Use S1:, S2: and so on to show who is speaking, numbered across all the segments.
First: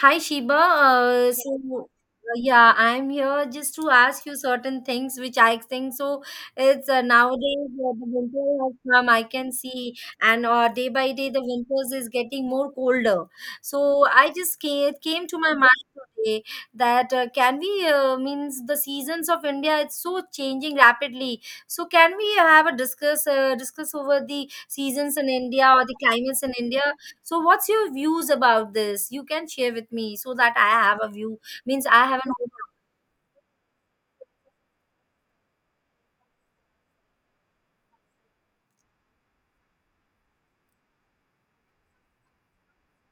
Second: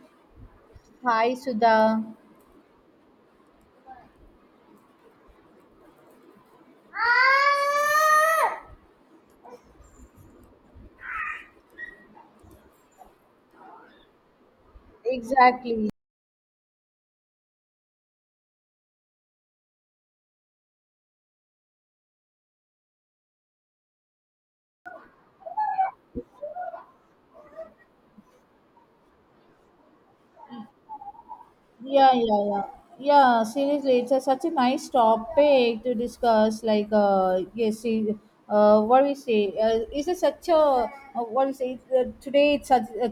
S1: Hi Sheba.
S2: Hi, Sudha.
S1: Yeah, I'm here just to ask you certain things which I think so. It's nowadays the winter has come, I can see, and day by day the winters is getting more colder. It came to my mind
S2: Exactly.
S1: today that can we means the seasons of India it's so changing rapidly. So can we have a discuss over the seasons in India or the climates in India? So what's your views about this? You can share with me so that I have a view. Means I
S2: Yeah,
S1: have an
S2: yeah, yeah. Yeah, seriously, it's such a nice topic to discuss. Like, yes, see, what we say is it such a what we say today? It's such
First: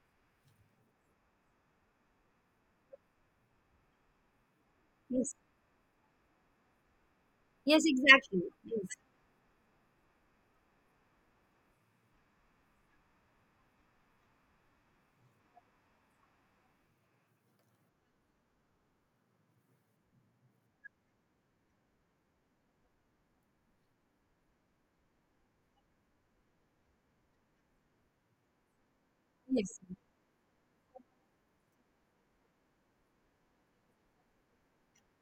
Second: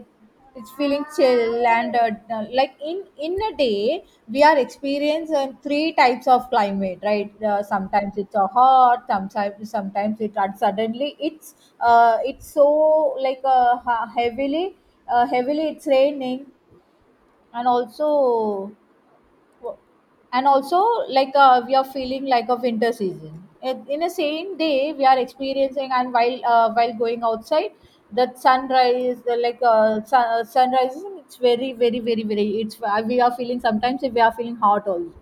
S2: it's feeling chill and like in a day we are
S1: yes,
S2: experiencing three types of climate, right?
S1: yes,
S2: Sometimes it's
S1: exactly.
S2: a
S1: Yes,
S2: hot, sometimes it and suddenly it's so like heavily it's raining and also like we are feeling like a winter season in the same day we are experiencing and while going outside that sunrise
S1: yes.
S2: sunrise it's very it's we are feeling, sometimes we are feeling hot also.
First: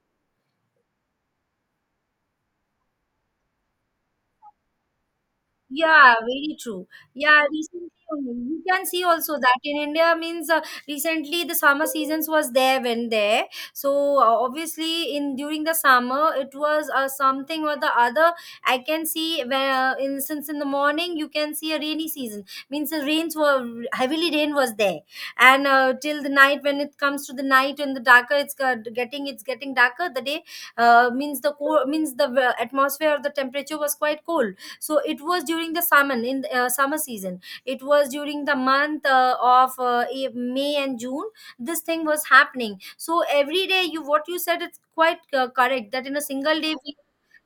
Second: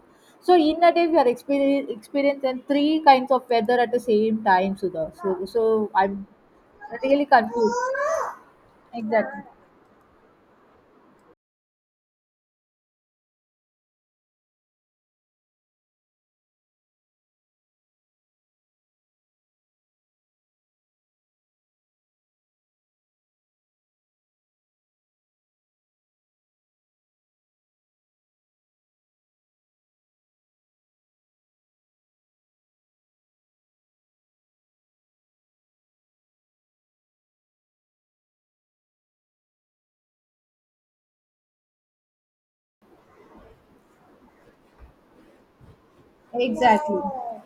S2: So in a day we are experiencing three kinds of weather at the same time, Sudha. So
S1: Yeah,
S2: I'm
S1: very true.
S2: really
S1: Yeah, recently only.
S2: confused.
S1: You can see also
S2: exactly
S1: that in India means recently the summer seasons was there when there. So obviously in during the summer it was something or the other. I can see when in since in the morning you can see a rainy season means the rains were heavily rain was there and till the night when it comes to the night and the darker getting it's getting darker the day means the cold means the atmosphere or the temperature was quite cold, so it was during the summer in the summer season. It was during the month of may and june this thing was happening. So every day you what you said it's quite correct that in a single day we
S2: exactly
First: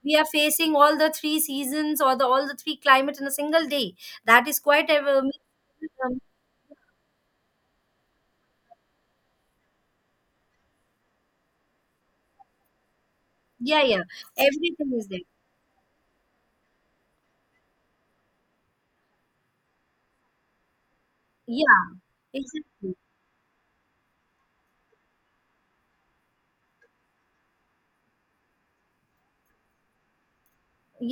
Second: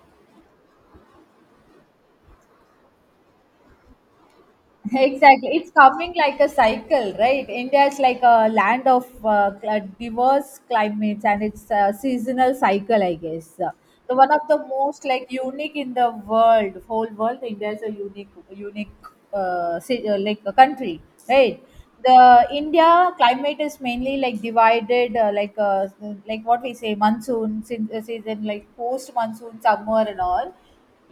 S1: we are facing all the three seasons or the all the three climate in a single day. That is quite ever.
S2: Exactly. It's coming
S1: um,
S2: like a cycle, right? India is like a land of diverse climates, and it's a seasonal cycle, I guess.
S1: yeah.
S2: So one of the
S1: Everything
S2: most
S1: is there.
S2: like unique in the world, whole world, India is a unique, unique like a country, right?
S1: Yeah,
S2: The
S1: exactly.
S2: India climate is mainly like divided, like what we say, season, like post monsoon, summer and all,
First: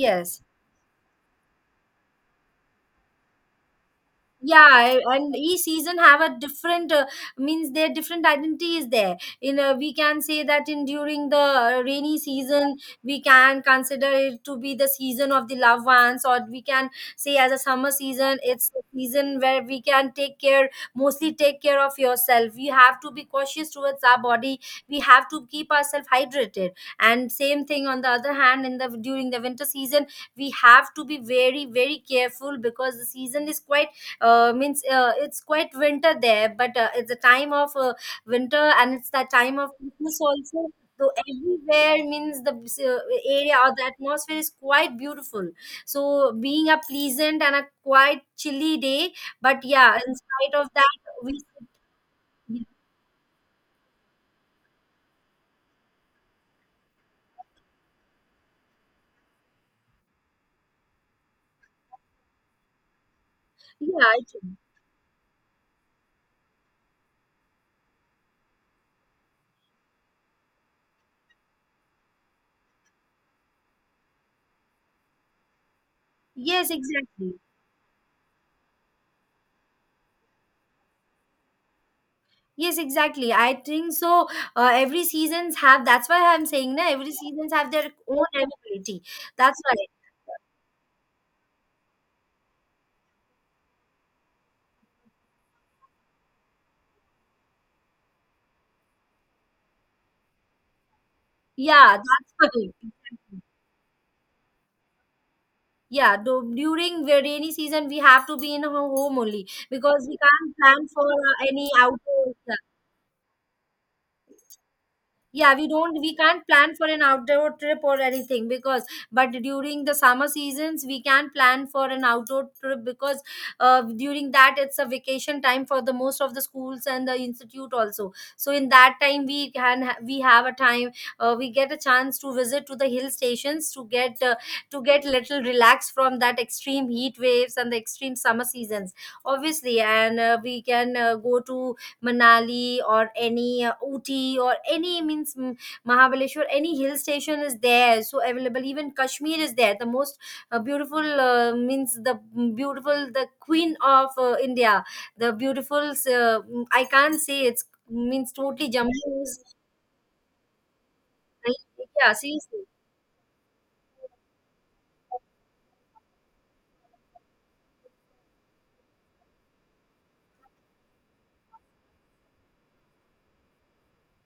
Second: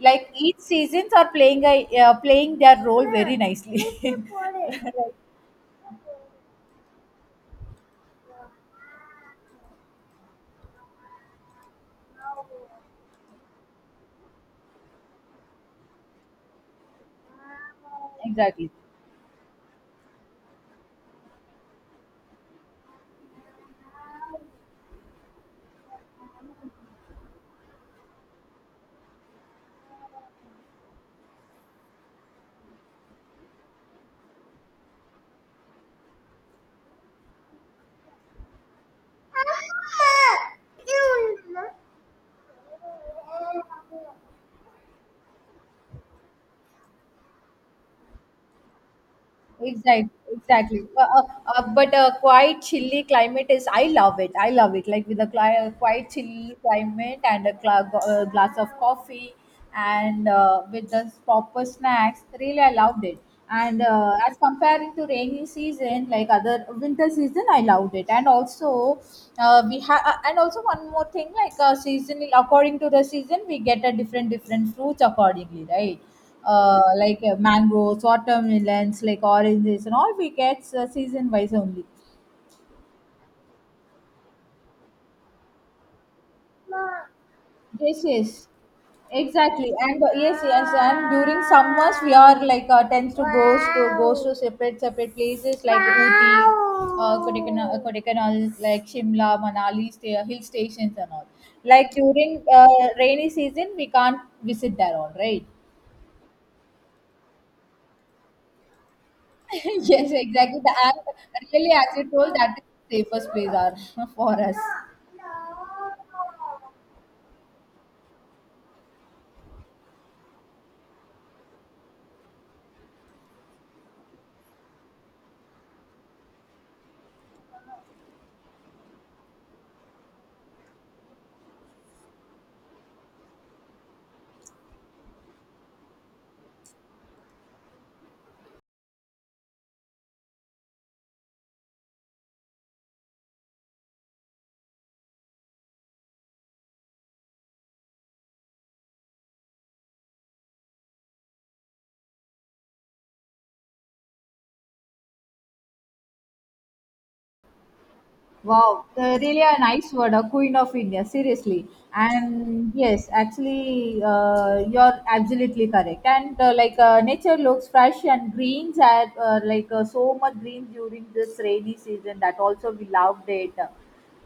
S2: like each seasons are playing a playing their role very nicely.
S1: Yeah, and each season have a different means their different identity is there in we can say that in during the rainy season we can consider it to be the season of the loved ones, or we can say as a summer season
S2: Exactly.
S1: it's a season where we can take care, mostly take care of yourself. We have to be cautious towards our body, we have to keep ourselves hydrated. And same thing on the other hand, in the during the winter season we have to be very careful because the season is quite means it's quite winter there, but it's a time of winter and it's the time of Christmas also. So everywhere means the area or the atmosphere is quite beautiful, so being a pleasant and a quite chilly day. But yeah,
S2: Exactly,
S1: in spite of
S2: exactly.
S1: that we
S2: But quite chilly climate is. I love it. I love it. Like with a quite chilly climate and a glass of coffee, and with the proper snacks. Really, I loved it. And
S1: yeah it,
S2: as comparing to rainy season, like other winter season, I loved it. And also, we have. And also one more thing, like seasonal. According to the season, we get a different fruits accordingly, right?
S1: yes
S2: Like
S1: exactly,
S2: mangoes, watermelons, like oranges, and all we get season wise only.
S1: yes exactly, I think so. Every seasons have, that's why I'm saying na, every seasons have their
S2: Yes,
S1: own
S2: yes,
S1: ability. That's
S2: exactly.
S1: why,
S2: And yes, yes, and during summers we are like tends to goes to separate places like Ooty, Kodaikanal, like Shimla, Manali, hill stations and all. Like
S1: yeah, that's
S2: during rainy
S1: why.
S2: season we can't visit there all, right?
S1: Yeah, do, during the rainy season we have to be in our home only because
S2: Yes,
S1: we can't
S2: exactly. The
S1: plan
S2: app
S1: for any
S2: really, as you
S1: outdoor.
S2: told, that is the safest place are for us.
S1: We can't plan for an outdoor trip or anything because, but during the summer seasons we can plan for an outdoor trip because during that it's a vacation time for the most of the schools and the institute also, so in that time we can we have a time, we get a chance to visit to the hill stations to get little relaxed from that extreme heat waves and the extreme summer seasons, obviously. And we can go to Manali or any Ooty or any means Mahabaleshwar, any hill station is there. So available, even Kashmir is there. The most beautiful means the beautiful, the queen of India, the beautiful, I can't say it's means totally
S2: Wow,
S1: Jammu
S2: really
S1: is,
S2: a nice word, a queen of India, seriously.
S1: yeah, seriously.
S2: And yes, actually, you're absolutely correct. And nature looks fresh and greens are so much green during this rainy season, that also we loved it.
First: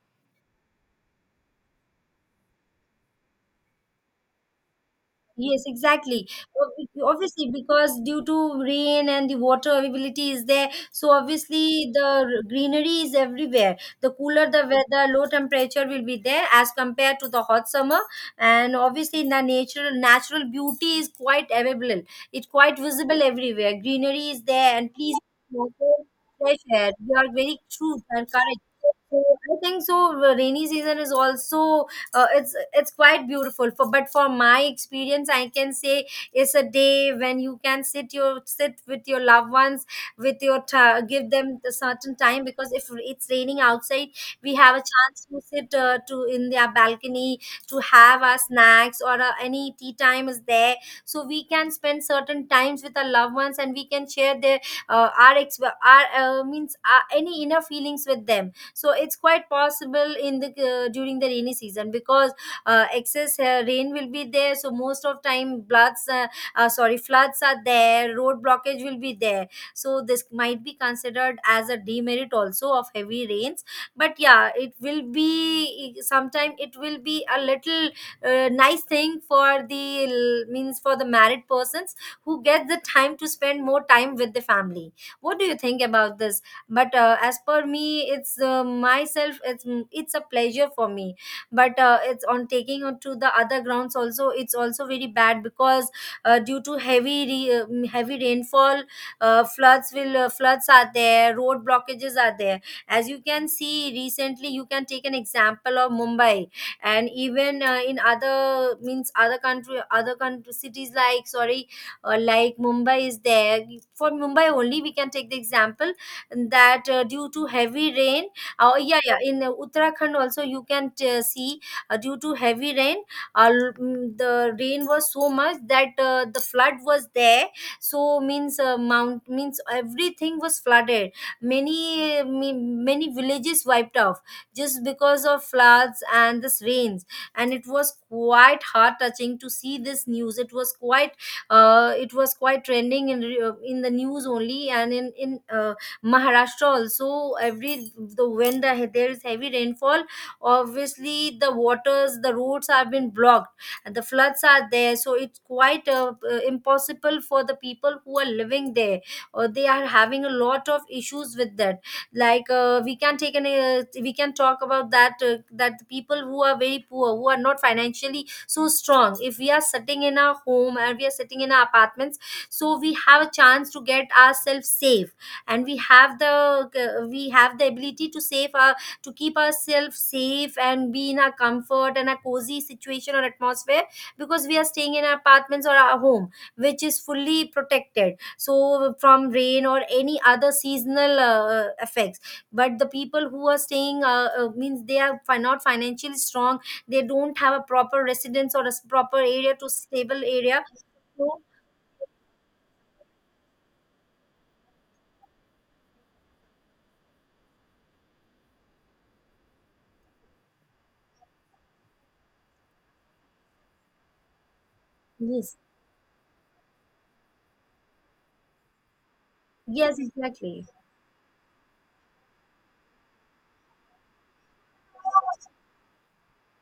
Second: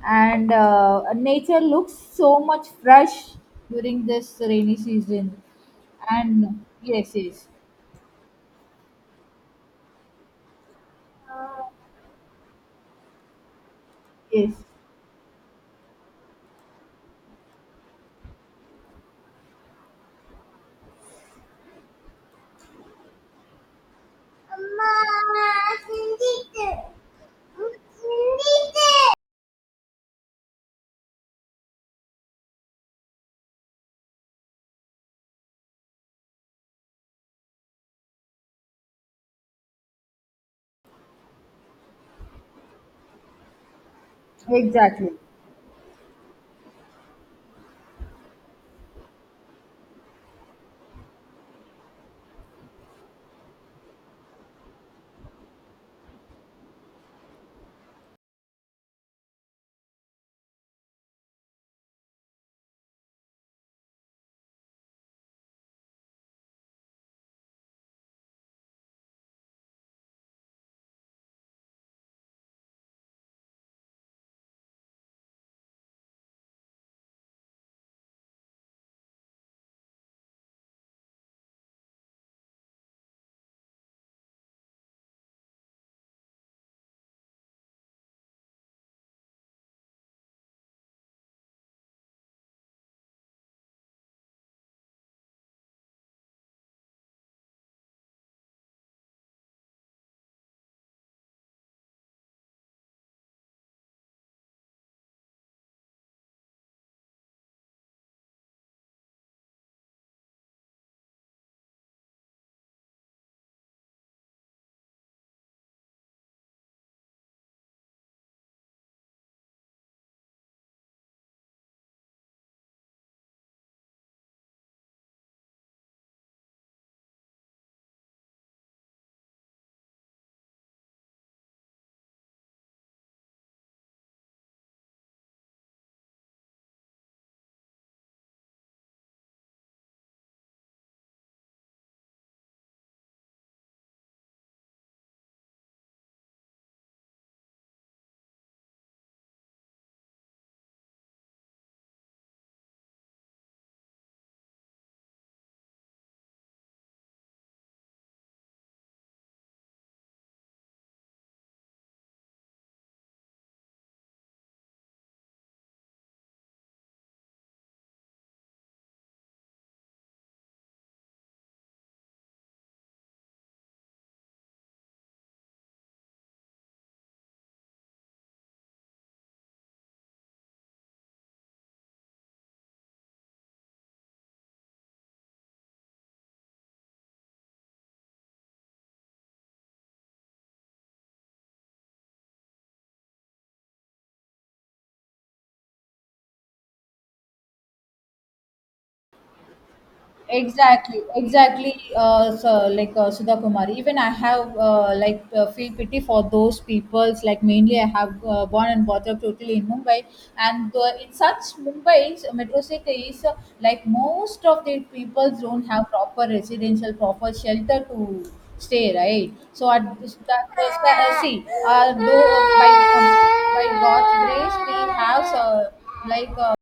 S2: And nature looks so much fresh during this rainy season.
S1: Yes, exactly.
S2: And
S1: Ob-
S2: yes, yes,
S1: Obviously, because due to rain and the water availability is there, so obviously the greenery is everywhere. The cooler
S2: yes.
S1: the weather, low temperature will be there as compared to the hot summer, and obviously the natural beauty is quite available. It's quite visible everywhere. Greenery is there, and please
S2: Mama,
S1: also fresh
S2: Cindy.
S1: air. You are very true and correct. So I think so. Rainy season is also it's quite beautiful for, but for my experience I can say it's a day when you can sit with your loved ones, with your give them a certain time, because if it's raining outside we have a
S2: Exactly.
S1: chance to sit to in their balcony, to have our snacks or any tea time is there. So we can spend certain times with our loved ones and we can share their our ex our means any inner feelings with them. So it's quite possible in the during the rainy season because excess rain will be there, so most of time floods sorry floods are there, road blockage will be there. So this might be considered as a demerit also of heavy rains. But yeah, it will be sometime it will be a little nice thing for the means for the married persons who get the time to spend more time with the family. What do you think about this? But as per me it's myself it's it's a pleasure for me. But it's on taking on to the other grounds also, it's also very bad because due to heavy re- heavy rainfall, floods are there, road blockages are there. As you can see, recently you can take an example of Mumbai, and even in other means other country cities like, sorry, like Mumbai is there. For Mumbai only we can take the example that due to heavy rain, yeah yeah in Uttarakhand also you can see. Due to heavy rain, the rain was so much that the flood was there. So means mount means everything was flooded, many many villages wiped off just because of floods and this rains. And it was quite heart touching to see this news. It was quite it was quite trending in in the news only. And in Maharashtra also, every the when the, there is heavy rainfall, obviously the waters, the roads have been blocked, and the floods are there. So it's quite impossible for the people who are living there, or they are having a lot of issues with that. Like we can talk about that that the people who are very poor, who are not financially so strong. If we are sitting in our home and we are sitting in our apartments, so we have a chance to get ourselves safe, and we have the, we have the ability to save our, to keep ourselves safe and be in our comfort and a cozy situation or atmosphere because we are staying in our apartments or our home, which is fully protected so from rain or any other seasonal effects. But the people who are staying means they are not financially strong, they don't have a proper residence or a proper area to stable area,
S2: Exactly,
S1: so
S2: exactly. So like Sudha Kumari, even I have feel pity for those peoples. Like mainly, I have born and brought up totally in Mumbai, and in such Mumbai's metro city is like most of the people
S1: yes,
S2: don't have proper residential, proper shelter to stay, right? So at
S1: yes,
S2: this- that
S1: exactly.
S2: is the see, though by God's grace, we have like uh,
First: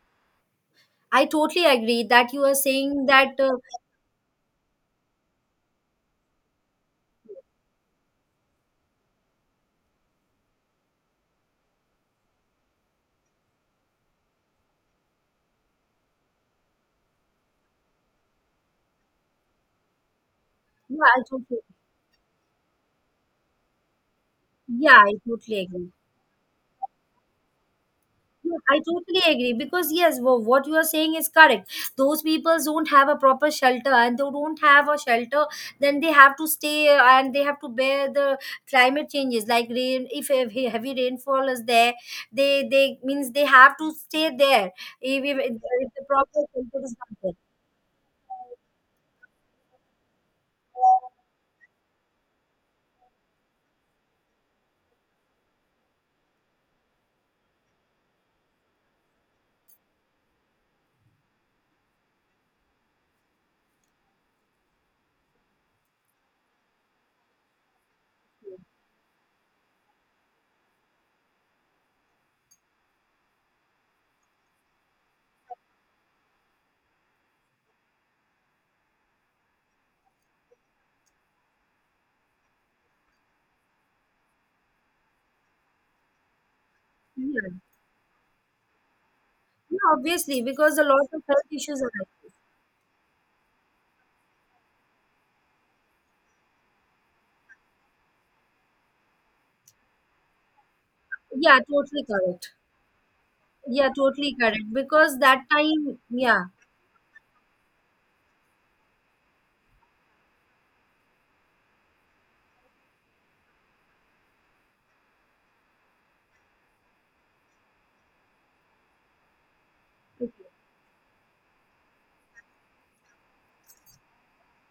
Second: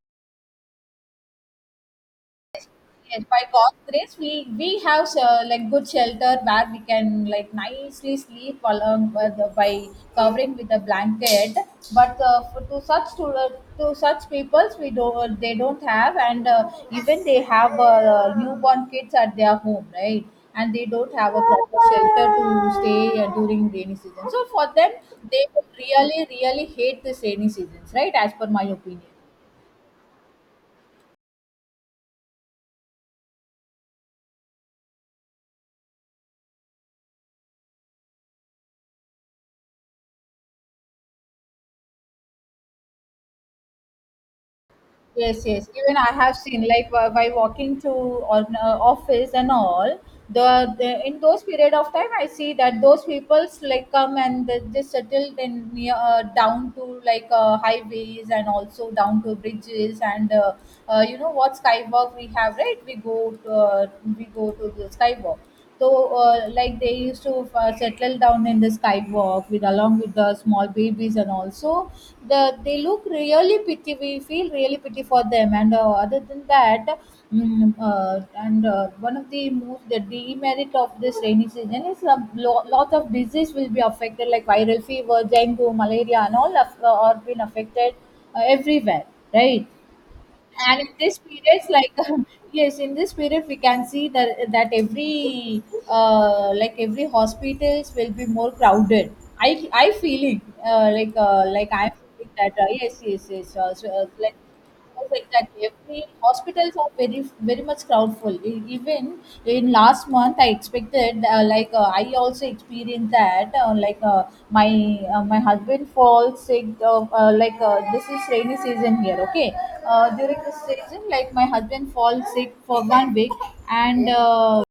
S1: I totally agree that you are saying
S2: Yes,
S1: that.
S2: by God's grace, we have like good shelter where we can like nicely sleep along with by covering with a blanket. But for, to such peoples, we don't they don't have, and even they have newborn kids at their home, right? And they
S1: Yeah,
S2: don't
S1: I
S2: have a
S1: totally.
S2: proper shelter to stay during rainy season. So for them,
S1: Yeah, I
S2: they
S1: totally
S2: would
S1: agree.
S2: really really hate this rainy seasons, right? As per
S1: Yeah,
S2: my
S1: I
S2: opinion.
S1: totally agree because yes, what you are saying is correct. Those people don't have a proper shelter, and they don't have a shelter, then they have to stay and they have to bear the climate changes like rain. If heavy rainfall is there, they means they have to stay there
S2: Yes, yes.
S1: if
S2: Even
S1: the
S2: I have
S1: proper
S2: seen
S1: shelter
S2: like
S1: is not
S2: by
S1: there.
S2: walking to on office and all the in those period of time I see that those people's like come and they just settled in near down to like highways and also down to bridges and you know what skywalk we have, right, we go to the skywalk, so, like they used to settle down in the skywalk with along with the small babies, and also the they look really pity. We feel really pity for them. And other than that, mm, and one of the most the demerit of this rainy season is a lot of disease will be affected like viral fever, dengue, malaria, and all have, are been
S1: Yeah.
S2: affected everywhere, right?
S1: Yeah, obviously because
S2: And
S1: a
S2: in
S1: lot
S2: this
S1: of health
S2: period
S1: issues are.
S2: like yes in this period we can see that that every like every hospitals will be more crowded. I feel it.
S1: Yeah,
S2: I
S1: totally
S2: feel
S1: correct.
S2: that yes, yes, yes,
S1: Yeah, totally
S2: like
S1: correct.
S2: yes,
S1: Because that
S2: exactly,
S1: time,
S2: every
S1: yeah,
S2: hospitals are very very much crowdful. E- Even in last month, I expected I also experienced that my my husband falls sick. This is rainy season here. Okay, during this season, like my husband falls sick for 1 week, and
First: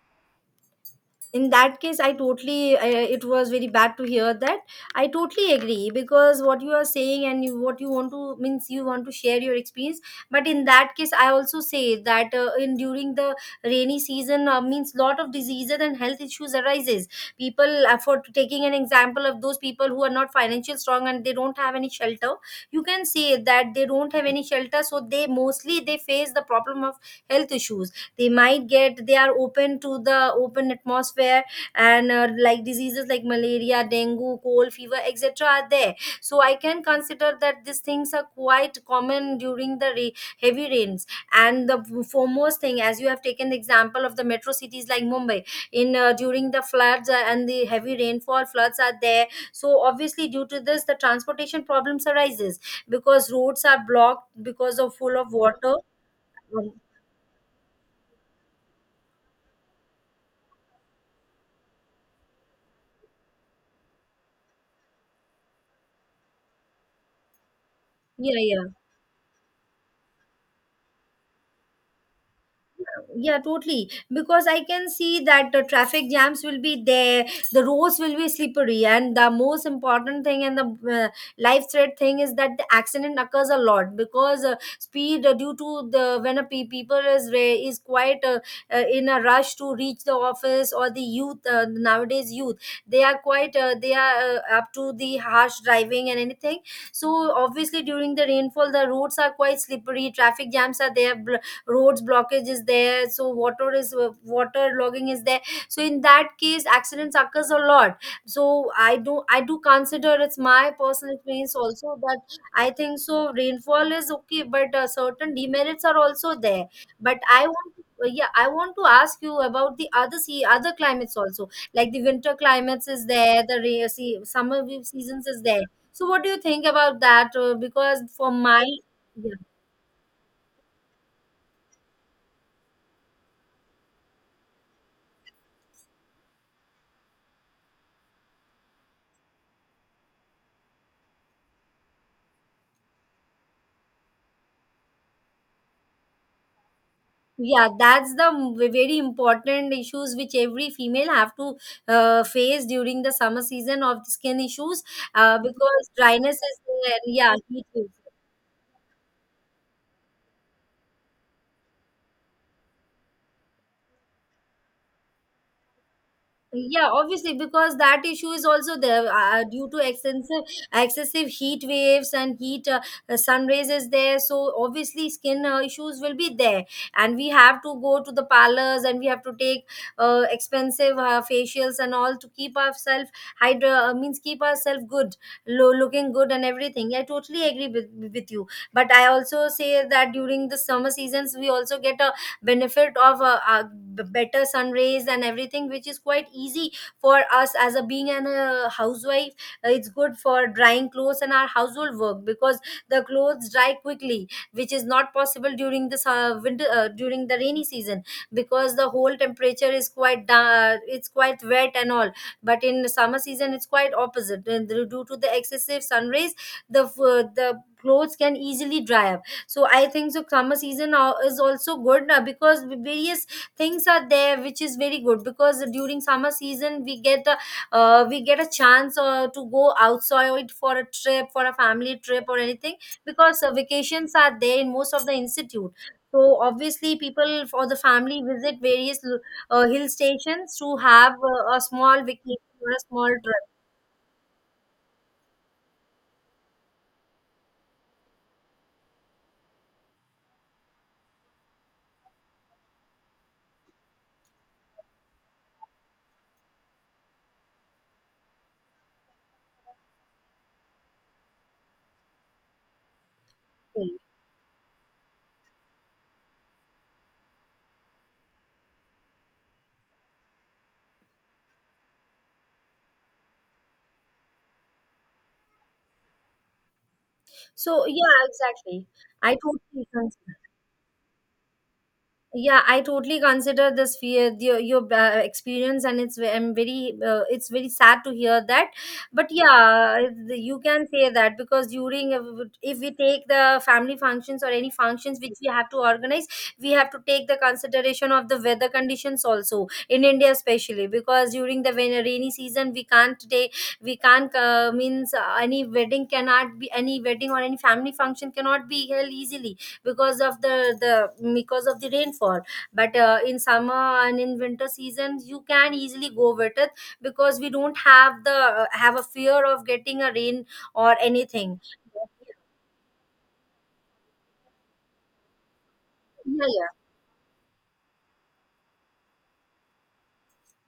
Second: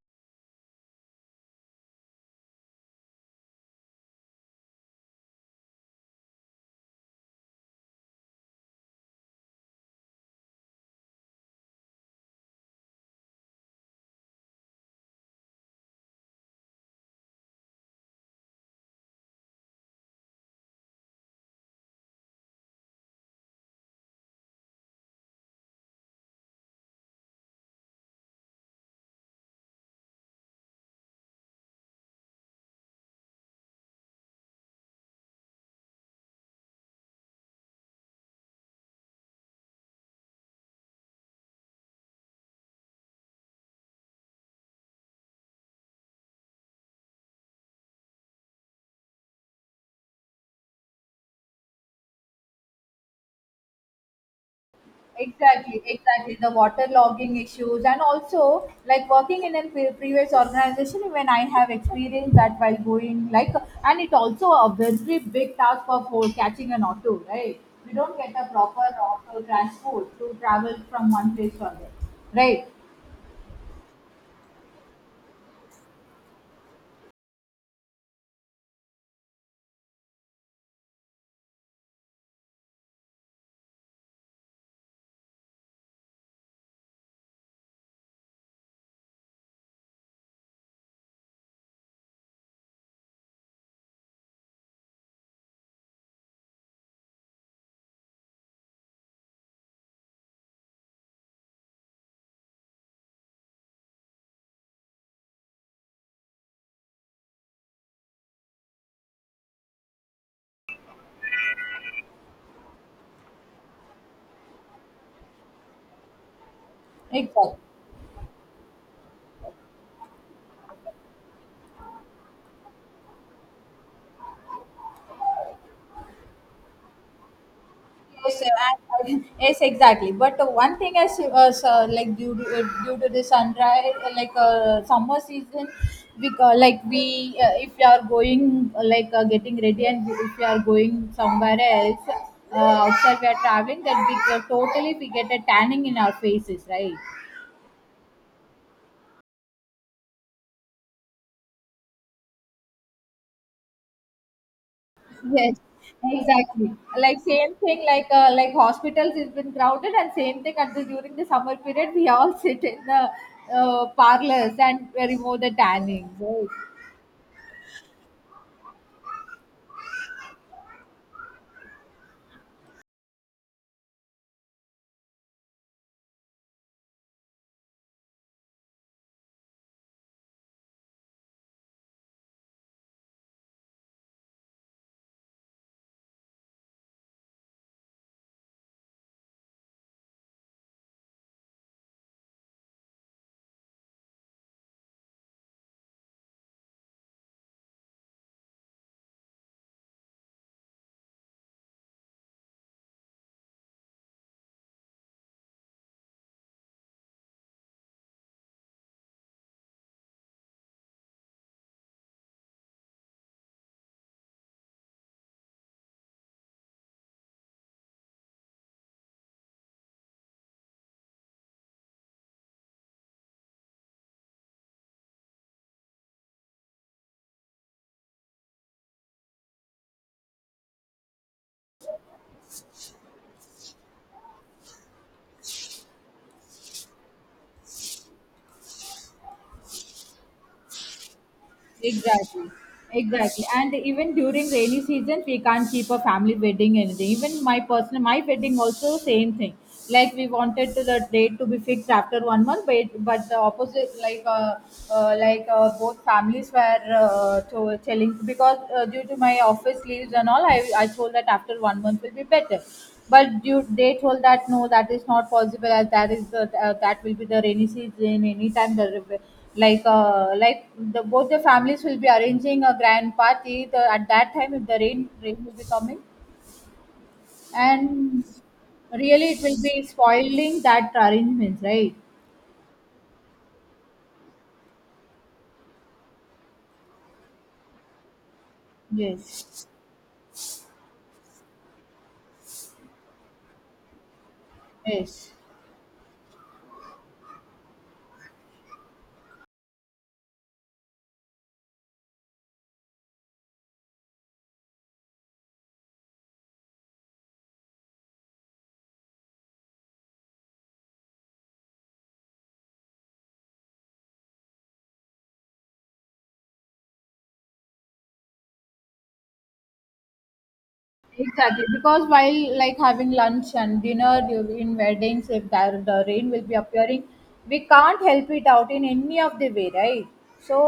S1: in that case it was very bad to hear that. I totally agree because what you are saying and what you want to means you want to share your experience. But in that case I also say that in during the rainy season means lot of diseases and health issues arises. People for taking an example of those people who are not financially strong and they don't have any shelter. You can say that they don't have any shelter, so they mostly they face the problem of health issues. They might get, they are open to the open atmosphere. And like diseases like malaria, dengue, cold, fever, etc. are there. So I can consider that these things are quite common during the heavy rains. And the foremost thing, as you have taken the example of the metro cities like Mumbai, in during the floods and the heavy rainfall, floods are there. So obviously due to this the transportation problems arises because roads are blocked because of full of water.
S2: exactly, exactly. The
S1: Um,
S2: waterlogging issues, and also like working in a previous organization, when I have experienced that while going, like, and it also a very big task for catching an auto, right? We don't get
S1: yeah,
S2: a
S1: yeah.
S2: proper auto transport to travel from one place to another, right?
S1: Yeah, totally. Because I can see that the traffic jams will be there, the roads will be slippery, and the most important thing and the life threat thing is that the accident occurs a lot because speed due to the when people is quite in a rush to reach the office, or the youth, nowadays youth, they are quite they are up to the harsh driving and anything. So obviously during the rainfall the roads are quite slippery, traffic jams are there, roads blockage is there, so water logging is there. So in that case accidents occurs a lot. So I do consider it's my personal experience also that I think so rainfall is okay, but certain demerits are also there. But I
S2: Exactly.
S1: want to yeah, I want to ask you about the other other climates also. Like the winter climates is there, the summer seasons is there. So, what do you think about that? Because for
S2: Yes, sir,
S1: my, yeah.
S2: yes, exactly. But one thing I see, like due to due to the sunrise, summer season, we like we if you are going getting ready and if you are going somewhere else outside, we are traveling. That we totally we get a tanning in our faces, right?
S1: Yeah, that's the very important issues which every female have to face during the summer season of skin issues. Uh,
S2: Yes,
S1: because dryness is
S2: exactly.
S1: there,
S2: Like
S1: yeah,
S2: same
S1: heat
S2: thing,
S1: is.
S2: like hospitals has been crowded, and same thing at the during the summer period, we all sit in the parlors and remove the tanning. Right?
S1: Yeah, obviously, because that issue is also there due to excessive heat waves and heat sun rays is there. So obviously, skin issues will be there, and we have to go to the parlors and we have to take expensive facials and all to keep ourselves hydra means keep ourselves good, looking good and everything. I totally agree with you, but I also say that during the summer seasons we also get a benefit of better sun rays and everything which is quite easy for us as a being an housewife. It's good for drying clothes and our household work because the clothes dry quickly, which is not possible during the winter during the rainy season, because the whole temperature is quite it's quite wet and all. But in the summer season it's quite opposite. And due to the excessive sun rays, the clothes can easily dry up. So I think so summer season is also good, because various things are there which is very good, because during summer season we get a chance to go outside for a trip, for a family trip or anything, because vacations are there in most of the institute. So obviously people for the family visit various hill stations to have a small
S2: Exactly.
S1: vacation or a small trip.
S2: Exactly. And even during rainy season, we can't keep a family wedding anything. Even my personal, my wedding also same thing. Like we wanted to the date to be fixed after 1 month, but the opposite, like both families were telling because due to my office leaves and all, I told that after 1 month will be better. But you, they told that no, that is not possible as that is the, that will be the rainy season. Anytime the like the both the families will be arranging a grand party the, at that time if the rain will be coming
S1: So yeah,
S2: and
S1: exactly,
S2: really
S1: I
S2: it will be
S1: totally agree.
S2: spoiling that arrangements, right?
S1: Yeah, I totally consider this fear, your experience, and I'm very it's very sad to hear that. But
S2: Yes,
S1: yeah, you can say that, because during if we take the family functions or any functions
S2: yes.
S1: which we have to organize, we have to take the consideration of the weather conditions also in India, especially, because during the rainy season we can't take, we can't means any wedding cannot be, any wedding or any family function cannot be held easily because of the, because of the rainfall. But in summer and in winter seasons you can easily go with it, because we don't have the have a fear of getting a rain or anything.
S2: Exactly, because while like having lunch and dinner in weddings, if there the rain will
S1: Yeah,
S2: be
S1: yeah,
S2: appearing, we can't help it out in any of the way, right?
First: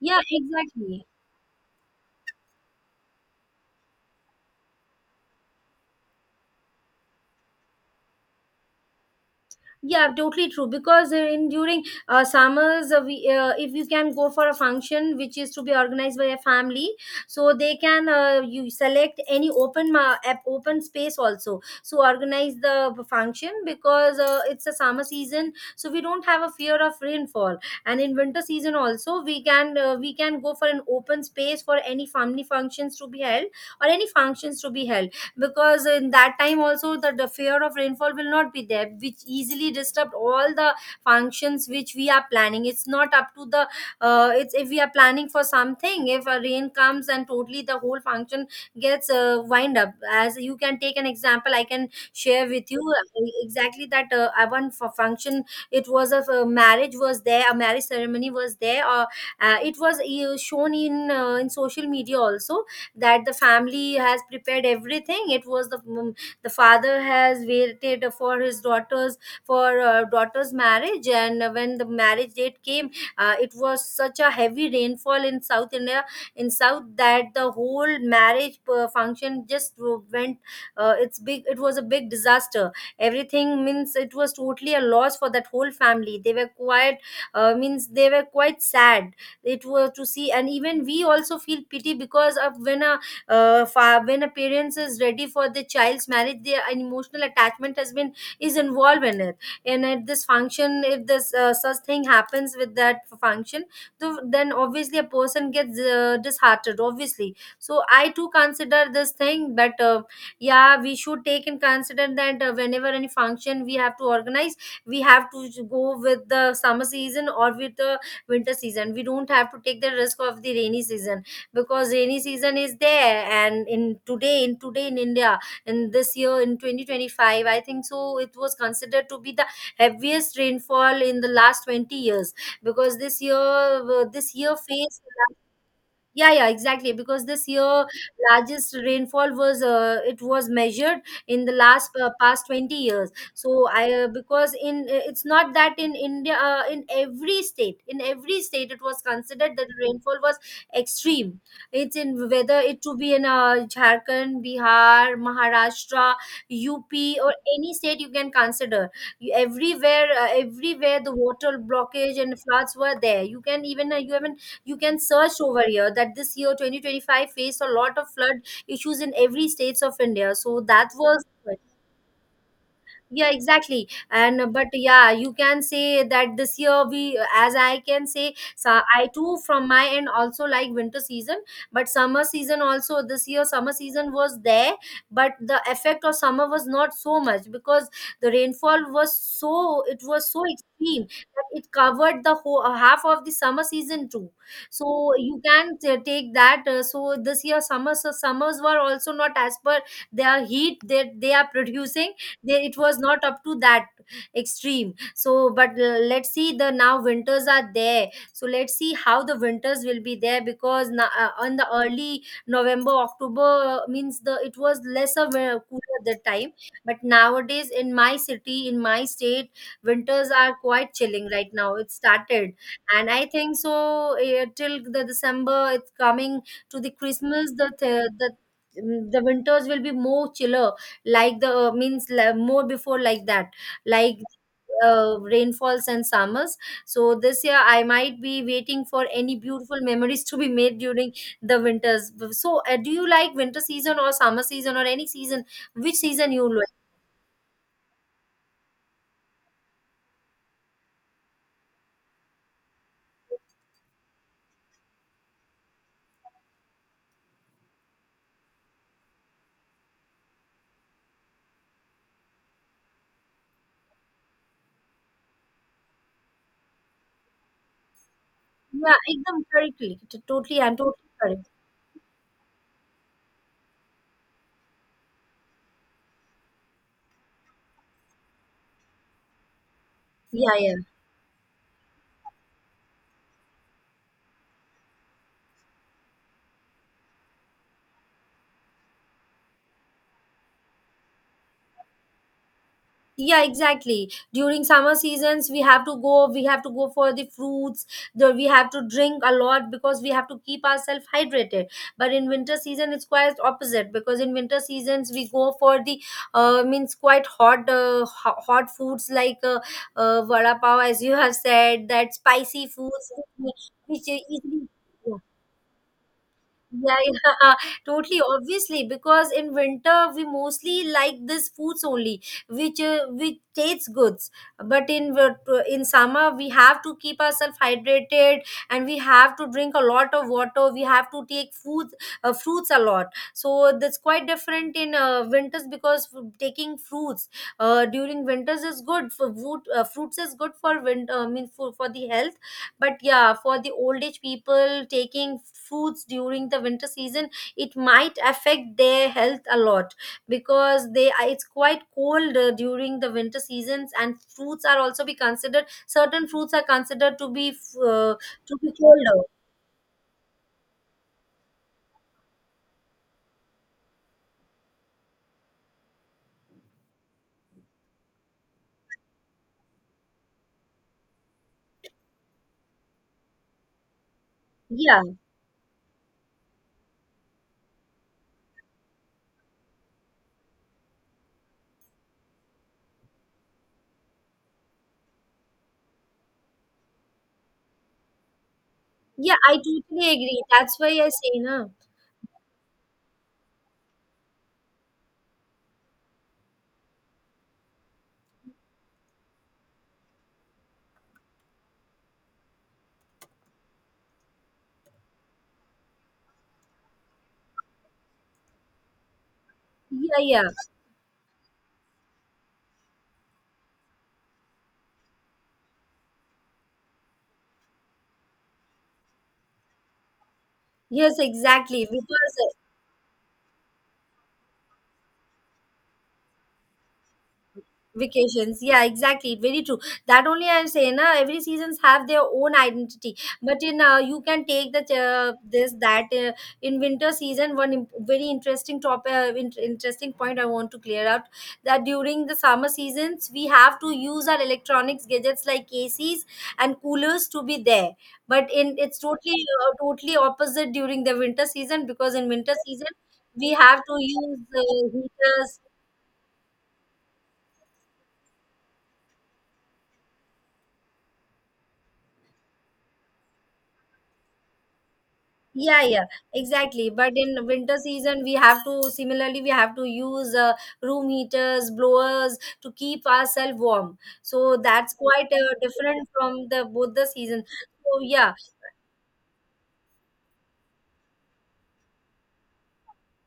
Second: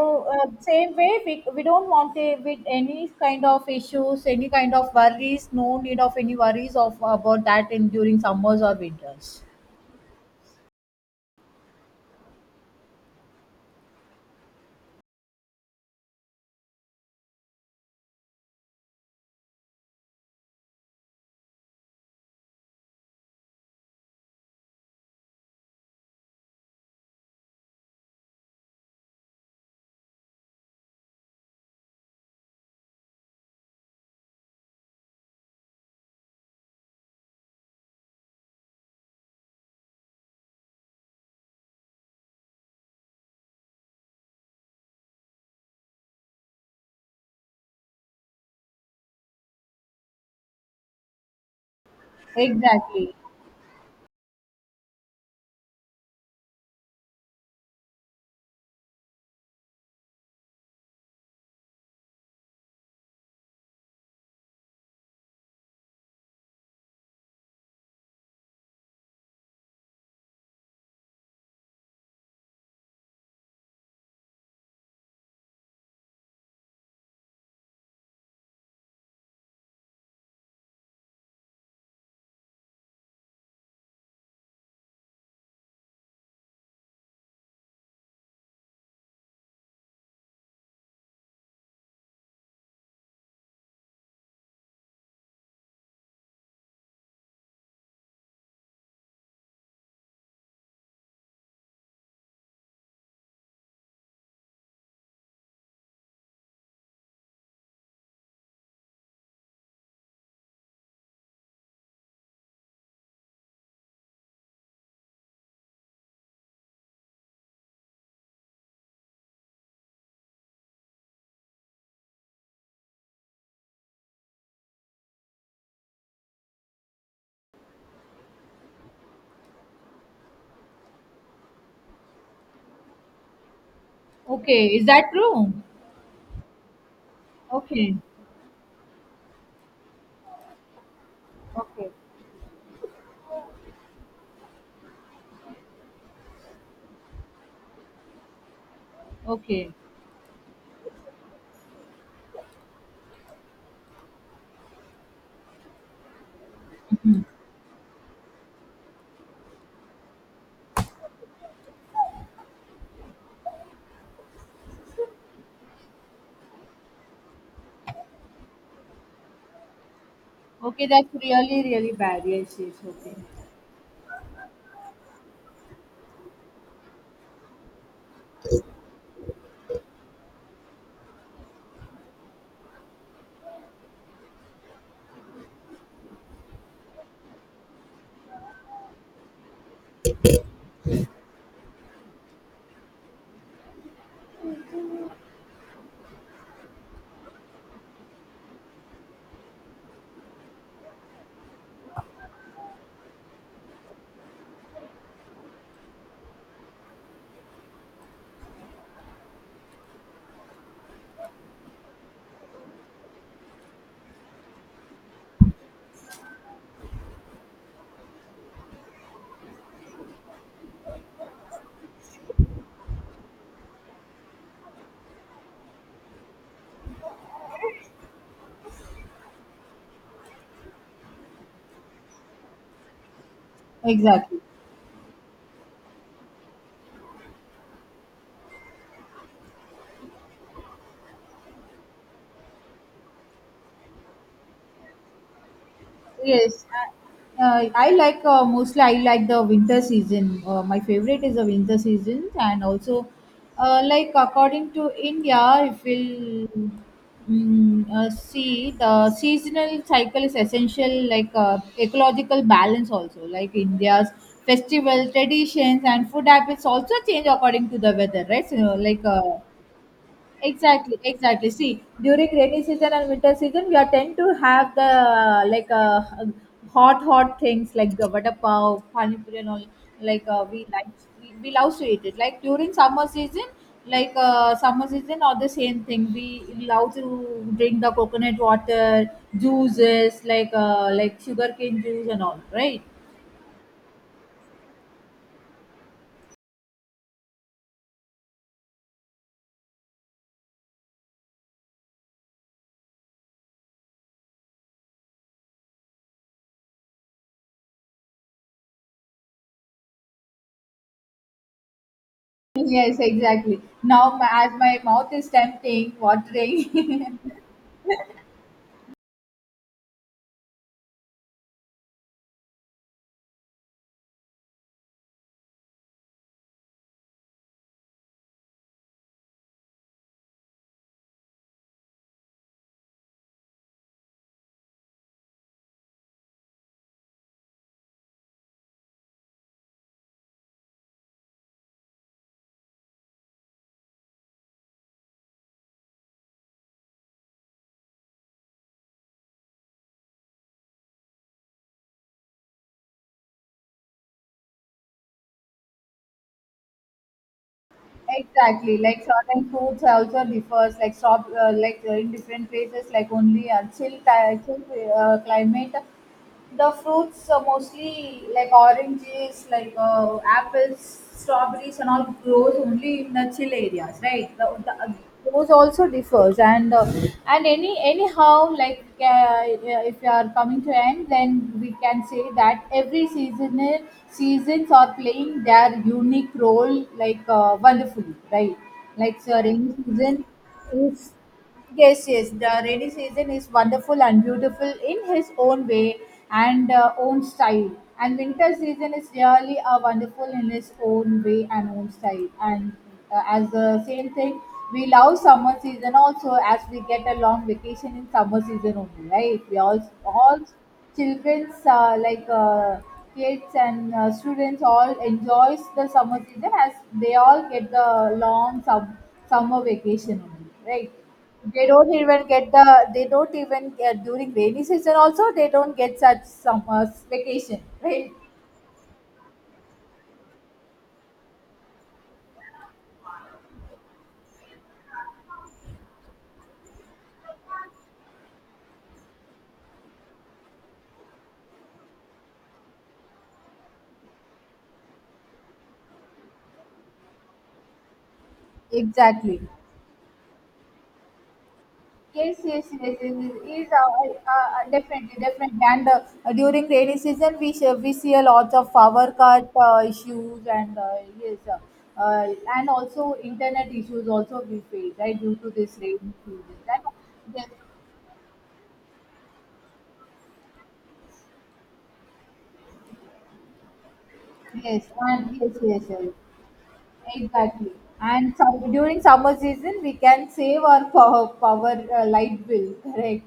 S1: yeah,
S2: same
S1: exactly.
S2: way, we don't want to with any kind of issues, any kind of worries. No need of any worries of about that in during summers or winters.
S1: Yeah, totally true. Because in during summers, if you can go for a function which is to be organized by a family, so they can you select any open open space also. So organize the function because it's a summer season, so we don't have a fear of rainfall. And in winter season also, we can go for an open space for any family functions to be held or any functions to be held, because in that time also the fear of rainfall will not be there, which easily disrupt all the functions which we are planning. It's not up to the it's if we are planning for something, if a rain comes and totally the whole function gets wind up. As you can take an example, I can share with you
S2: Exactly.
S1: exactly that one for function, it was a marriage was there, a marriage ceremony was there, or it was shown in social media also, that the family has prepared everything. It was the the father has waited for his daughter's, for daughter's marriage, and when the marriage date came, it was such a heavy rainfall in South India, in south, that the whole marriage function just went, it was a big disaster. Everything means it was totally a loss for that whole family. They were quite means they were quite sad it was to see. And even we also feel pity, because of when a when a parents is ready for the child's marriage, their emotional attachment has been, is involved in it. And at this function, if this such thing happens with that function, so then obviously a person gets disheartened, obviously. So I too consider this thing, but yeah, we should take in consider that whenever any function we have to organize, we have to go with the summer season or with the winter season. We don't have to take the risk of the rainy season. Because rainy season is there, and in today, in today in India, in this year in 2025, I think so it was considered to be the heaviest rainfall in the last 20 years, because this year
S2: Okay, is
S1: faced.
S2: that true?
S1: Yeah, yeah, exactly, because this year
S2: Okay,
S1: largest rainfall was it was measured in the
S2: okay,
S1: last past 20 years. So I because in it's not that in India, in every state, in every state it was considered that
S2: okay,
S1: the rainfall was extreme. It's in, whether it to be in Jharkhand, Bihar, Maharashtra, UP, or any state you can consider. Everywhere everywhere the water blockage and floods were there. You can even you even, you can search over here that this year 2025 faced a lot of flood issues in every states of India. So
S2: okay.
S1: that
S2: That's
S1: was,
S2: really really bad. Yes, yes. Okay.
S1: yeah, exactly. And but yeah, you can say that this year we, as I can say, so I too from my end also like winter season, but summer season also, this year summer season was there, but the effect of summer was not so much, because the rainfall was, so it was so extreme that it covered the whole half of the summer season too. So you can take that so this year summers, so summers were also not as per their heat that they are producing. It was not up to that extreme. So but let's see, the now winters are there. So let's see how the winters will be there, because now, on the early November, October, means the it was lesser cooler at that time, but nowadays in my city, in my state, winters are quite chilling right now, it started. And I think so till the December it's coming, to the Christmas, the the winters will be more chiller, like the means more before like that, like
S2: Exactly.
S1: rainfalls and summers. So this year I might be waiting for any beautiful memories to be made during the winters. So do you like winter season or summer season, or any season, which season you
S2: Yes,
S1: like?
S2: I like mostly I like the winter season. My favorite is the winter season, and also like according to India, if we'll see the seasonal cycle is essential, like ecological balance also, like India's festival traditions and food habits also change according to the weather, right? So
S1: Yeah,
S2: like.
S1: एकदम correctly, totally I'm
S2: Exactly,
S1: totally
S2: exactly.
S1: correct.
S2: See, during rainy season and winter season, we are tend to have the hot, hot things like the vada pav, pani puri, and all. Like
S1: Yeah,
S2: we
S1: yeah,
S2: like we love to eat it. Like during summer season, like summer season, or the same thing. We love to drink the coconut water, juices like sugarcane juice and all, right?
S1: yeah, exactly, during summer seasons we have to go, we have to go for the fruits. We have to drink a lot because we have to keep ourselves hydrated. But in winter season it's quite opposite, because in winter seasons we go for the means quite hot hot foods like vada pav, as you have said, that spicy
S2: Yes,
S1: foods
S2: exactly.
S1: which
S2: Now, my- as
S1: easily.
S2: my mouth is tempting,
S1: Yeah,
S2: watering.
S1: yeah, totally. Obviously, because in winter we mostly like these foods only, which tastes goods. But in summer we have to keep ourselves hydrated, and we have to drink a lot of water. We have to take food, fruits a lot. So that's quite different in winters, because taking fruits during winters is good for food. Fruits is good for winter. I mean for the health. But yeah, for the old age people, taking foods during the winter season, it might affect their health a lot because it's quite cold during the winter seasons, and fruits are also be considered, certain fruits are considered uh, to be
S2: Exactly, like
S1: colder.
S2: certain foods also differs, like shop, in different places, like only chill climate the fruits are mostly like oranges, like apples, strawberries, and all grows only in the chill areas, right? The,
S1: Yeah,
S2: those also differs, and any anyhow, like if you are coming to end, then we can say that every season seasons are playing their unique role, like wonderfully, right? Like
S1: yeah,
S2: so
S1: I
S2: rainy
S1: totally
S2: season
S1: agree, that's why I
S2: is
S1: say. No.
S2: yes, yes, the rainy season is wonderful and beautiful in his own way and own style. And winter season is really wonderful in his own way and own style. And as the same thing, we love summer season also as we get a long vacation in summer season only, right? We
S1: Yeah,
S2: all
S1: yeah.
S2: childrens kids and students all enjoys the summer season as they all get the summer vacation only, right?
S1: Yes,
S2: They
S1: exactly,
S2: don't even
S1: because
S2: get the. They don't even during rainy season also they don't get such summers vacation, right?
S1: vacations, yeah, exactly, very true. That only I'm saying na, every seasons have their own identity. But in you can take the this that. In winter season, one very interesting topic, interesting point I want to clear out, that during the summer seasons we have to use our electronics gadgets like acs and coolers to be there. But in, it's
S2: Exactly.
S1: totally totally opposite during the winter season, because in
S2: Yes,
S1: winter
S2: yes, yes,
S1: season
S2: yes,
S1: we
S2: yes,
S1: have to use
S2: definitely, definitely.
S1: heaters.
S2: And during rainy season, we see a lot of power cut issues, and yes, and also internet issues also we face right due to this
S1: Yeah, yeah,
S2: rainy season. Right?
S1: exactly. But in
S2: Yes,
S1: winter season, we have to, similarly we have to use room heaters, blowers to keep ourselves warm. So
S2: yes,
S1: that's quite
S2: and yes, yes, yes.
S1: different from the both the seasons.
S2: Exactly.
S1: So yeah,
S2: And some, during summer season, we can save our power, power light bill, correct?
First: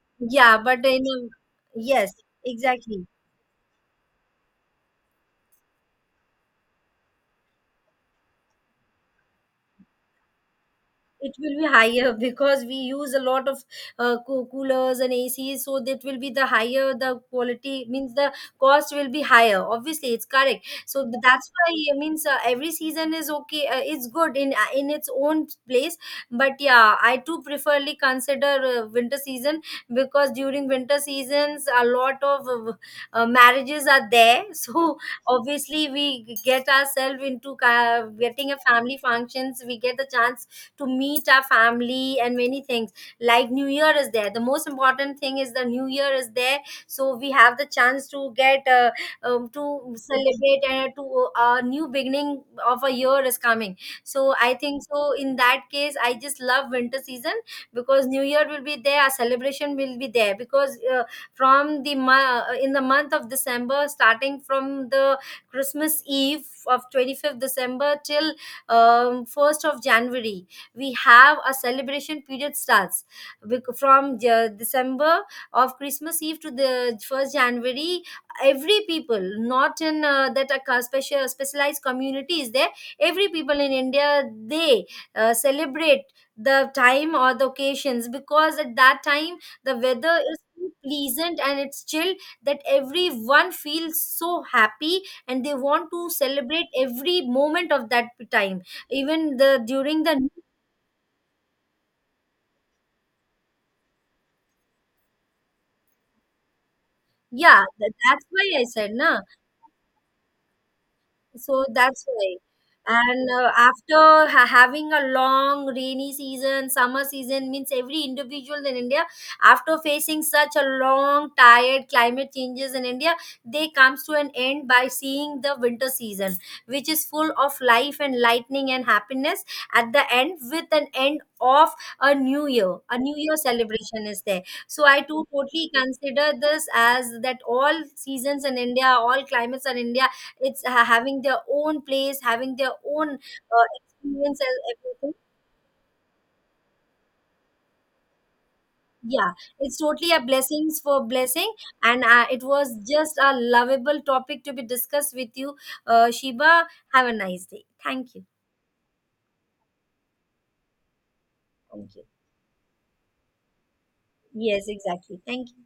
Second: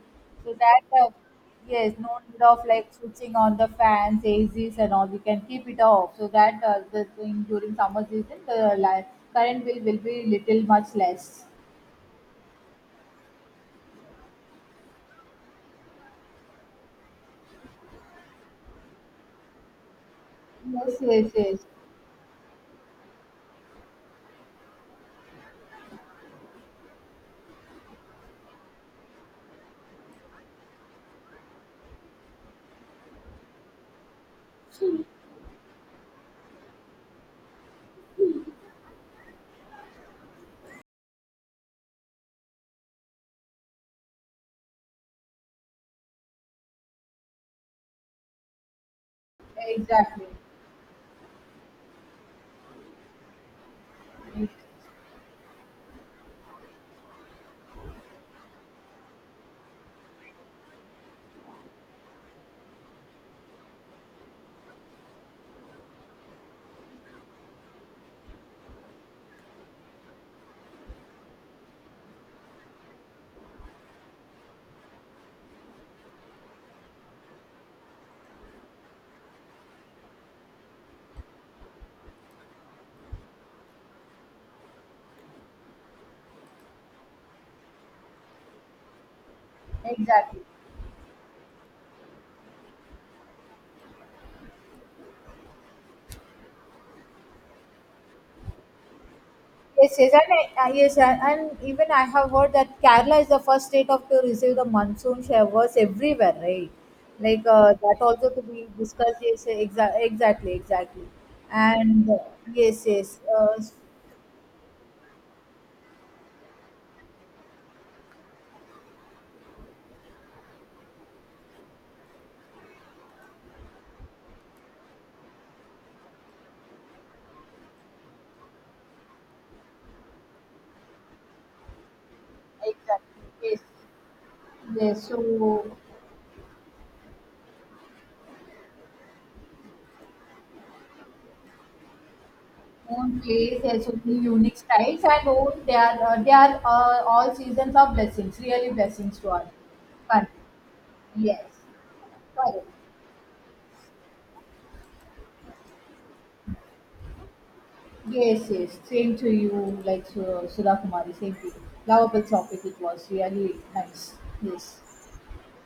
S2: So
S1: yeah.
S2: that,
S1: But in
S2: yes,
S1: yes,
S2: no need of like
S1: exactly.
S2: switching on the fans, ACs, and all. We can keep it off. So that the thing during summer season, the current bill will be little much
S1: It
S2: less.
S1: will be higher because we use a lot of coolers and acs, so that will be the higher, the quality means the cost will be higher, obviously, it's correct.
S2: Yes,
S1: So
S2: yes,
S1: that's
S2: yes.
S1: why it means every season is okay, it's good in its own place. But yeah, I too preferably consider winter season, because during winter seasons a lot of marriages are there so obviously we get ourselves into getting a family functions. We get the chance to meet our family and many things, like new year is there. The most important thing is the new year is there, so we have the chance to get to
S2: Exactly.
S1: celebrate and to a new beginning of a year is coming. So I think so, in that case I just love winter season because new year will be there. A celebration will be there because in the month of December, starting from the Christmas Eve of 25th December till 1st of January, we have a celebration period starts, December, of Christmas Eve to the first January. Every people, not in that a special specialized community is there, every people in India, they celebrate the time or the occasions, because at that time the weather is
S2: Exactly.
S1: so pleasant and it's chill, that everyone feels so happy and they want to celebrate every moment of that time, even the
S2: Yes,
S1: during
S2: yes,
S1: the.
S2: and yes, and even I have heard that Kerala is the first state of to receive the monsoon showers everywhere, right? Like
S1: Yeah,
S2: that
S1: that's
S2: also to
S1: why I
S2: be
S1: said
S2: discussed.
S1: na,
S2: Yes, exactly, exactly,
S1: so that's
S2: and
S1: why.
S2: yes, yes,
S1: And after ha- having a long rainy season, summer season means every individual in India, after facing such a long, tired climate changes in India, they comes to an end by seeing the winter season, which is full of life and lightning and happiness. At the end, with an end of a new
S2: exactly,
S1: year
S2: yes,
S1: celebration is there. So I
S2: yes. So
S1: too totally consider this as that all seasons in India, all climates in India, it's having their own place, having their own
S2: own place has only
S1: experience and
S2: unique styles
S1: everything.
S2: and own they are all seasons of blessings, really blessings to
S1: Yeah,
S2: our
S1: it's totally a
S2: country.
S1: blessings for
S2: Yes,
S1: blessing. And it
S2: correct.
S1: was just a lovable topic to be discussed with you, Shiba. Have a nice day, thank you.
S2: Yes, yes. Same to you, like Sudha Kumari. Same to you.
S1: Thank you.
S2: Lovable topic it was. Really nice.
S1: Yes,
S2: Yes.
S1: exactly, thank you.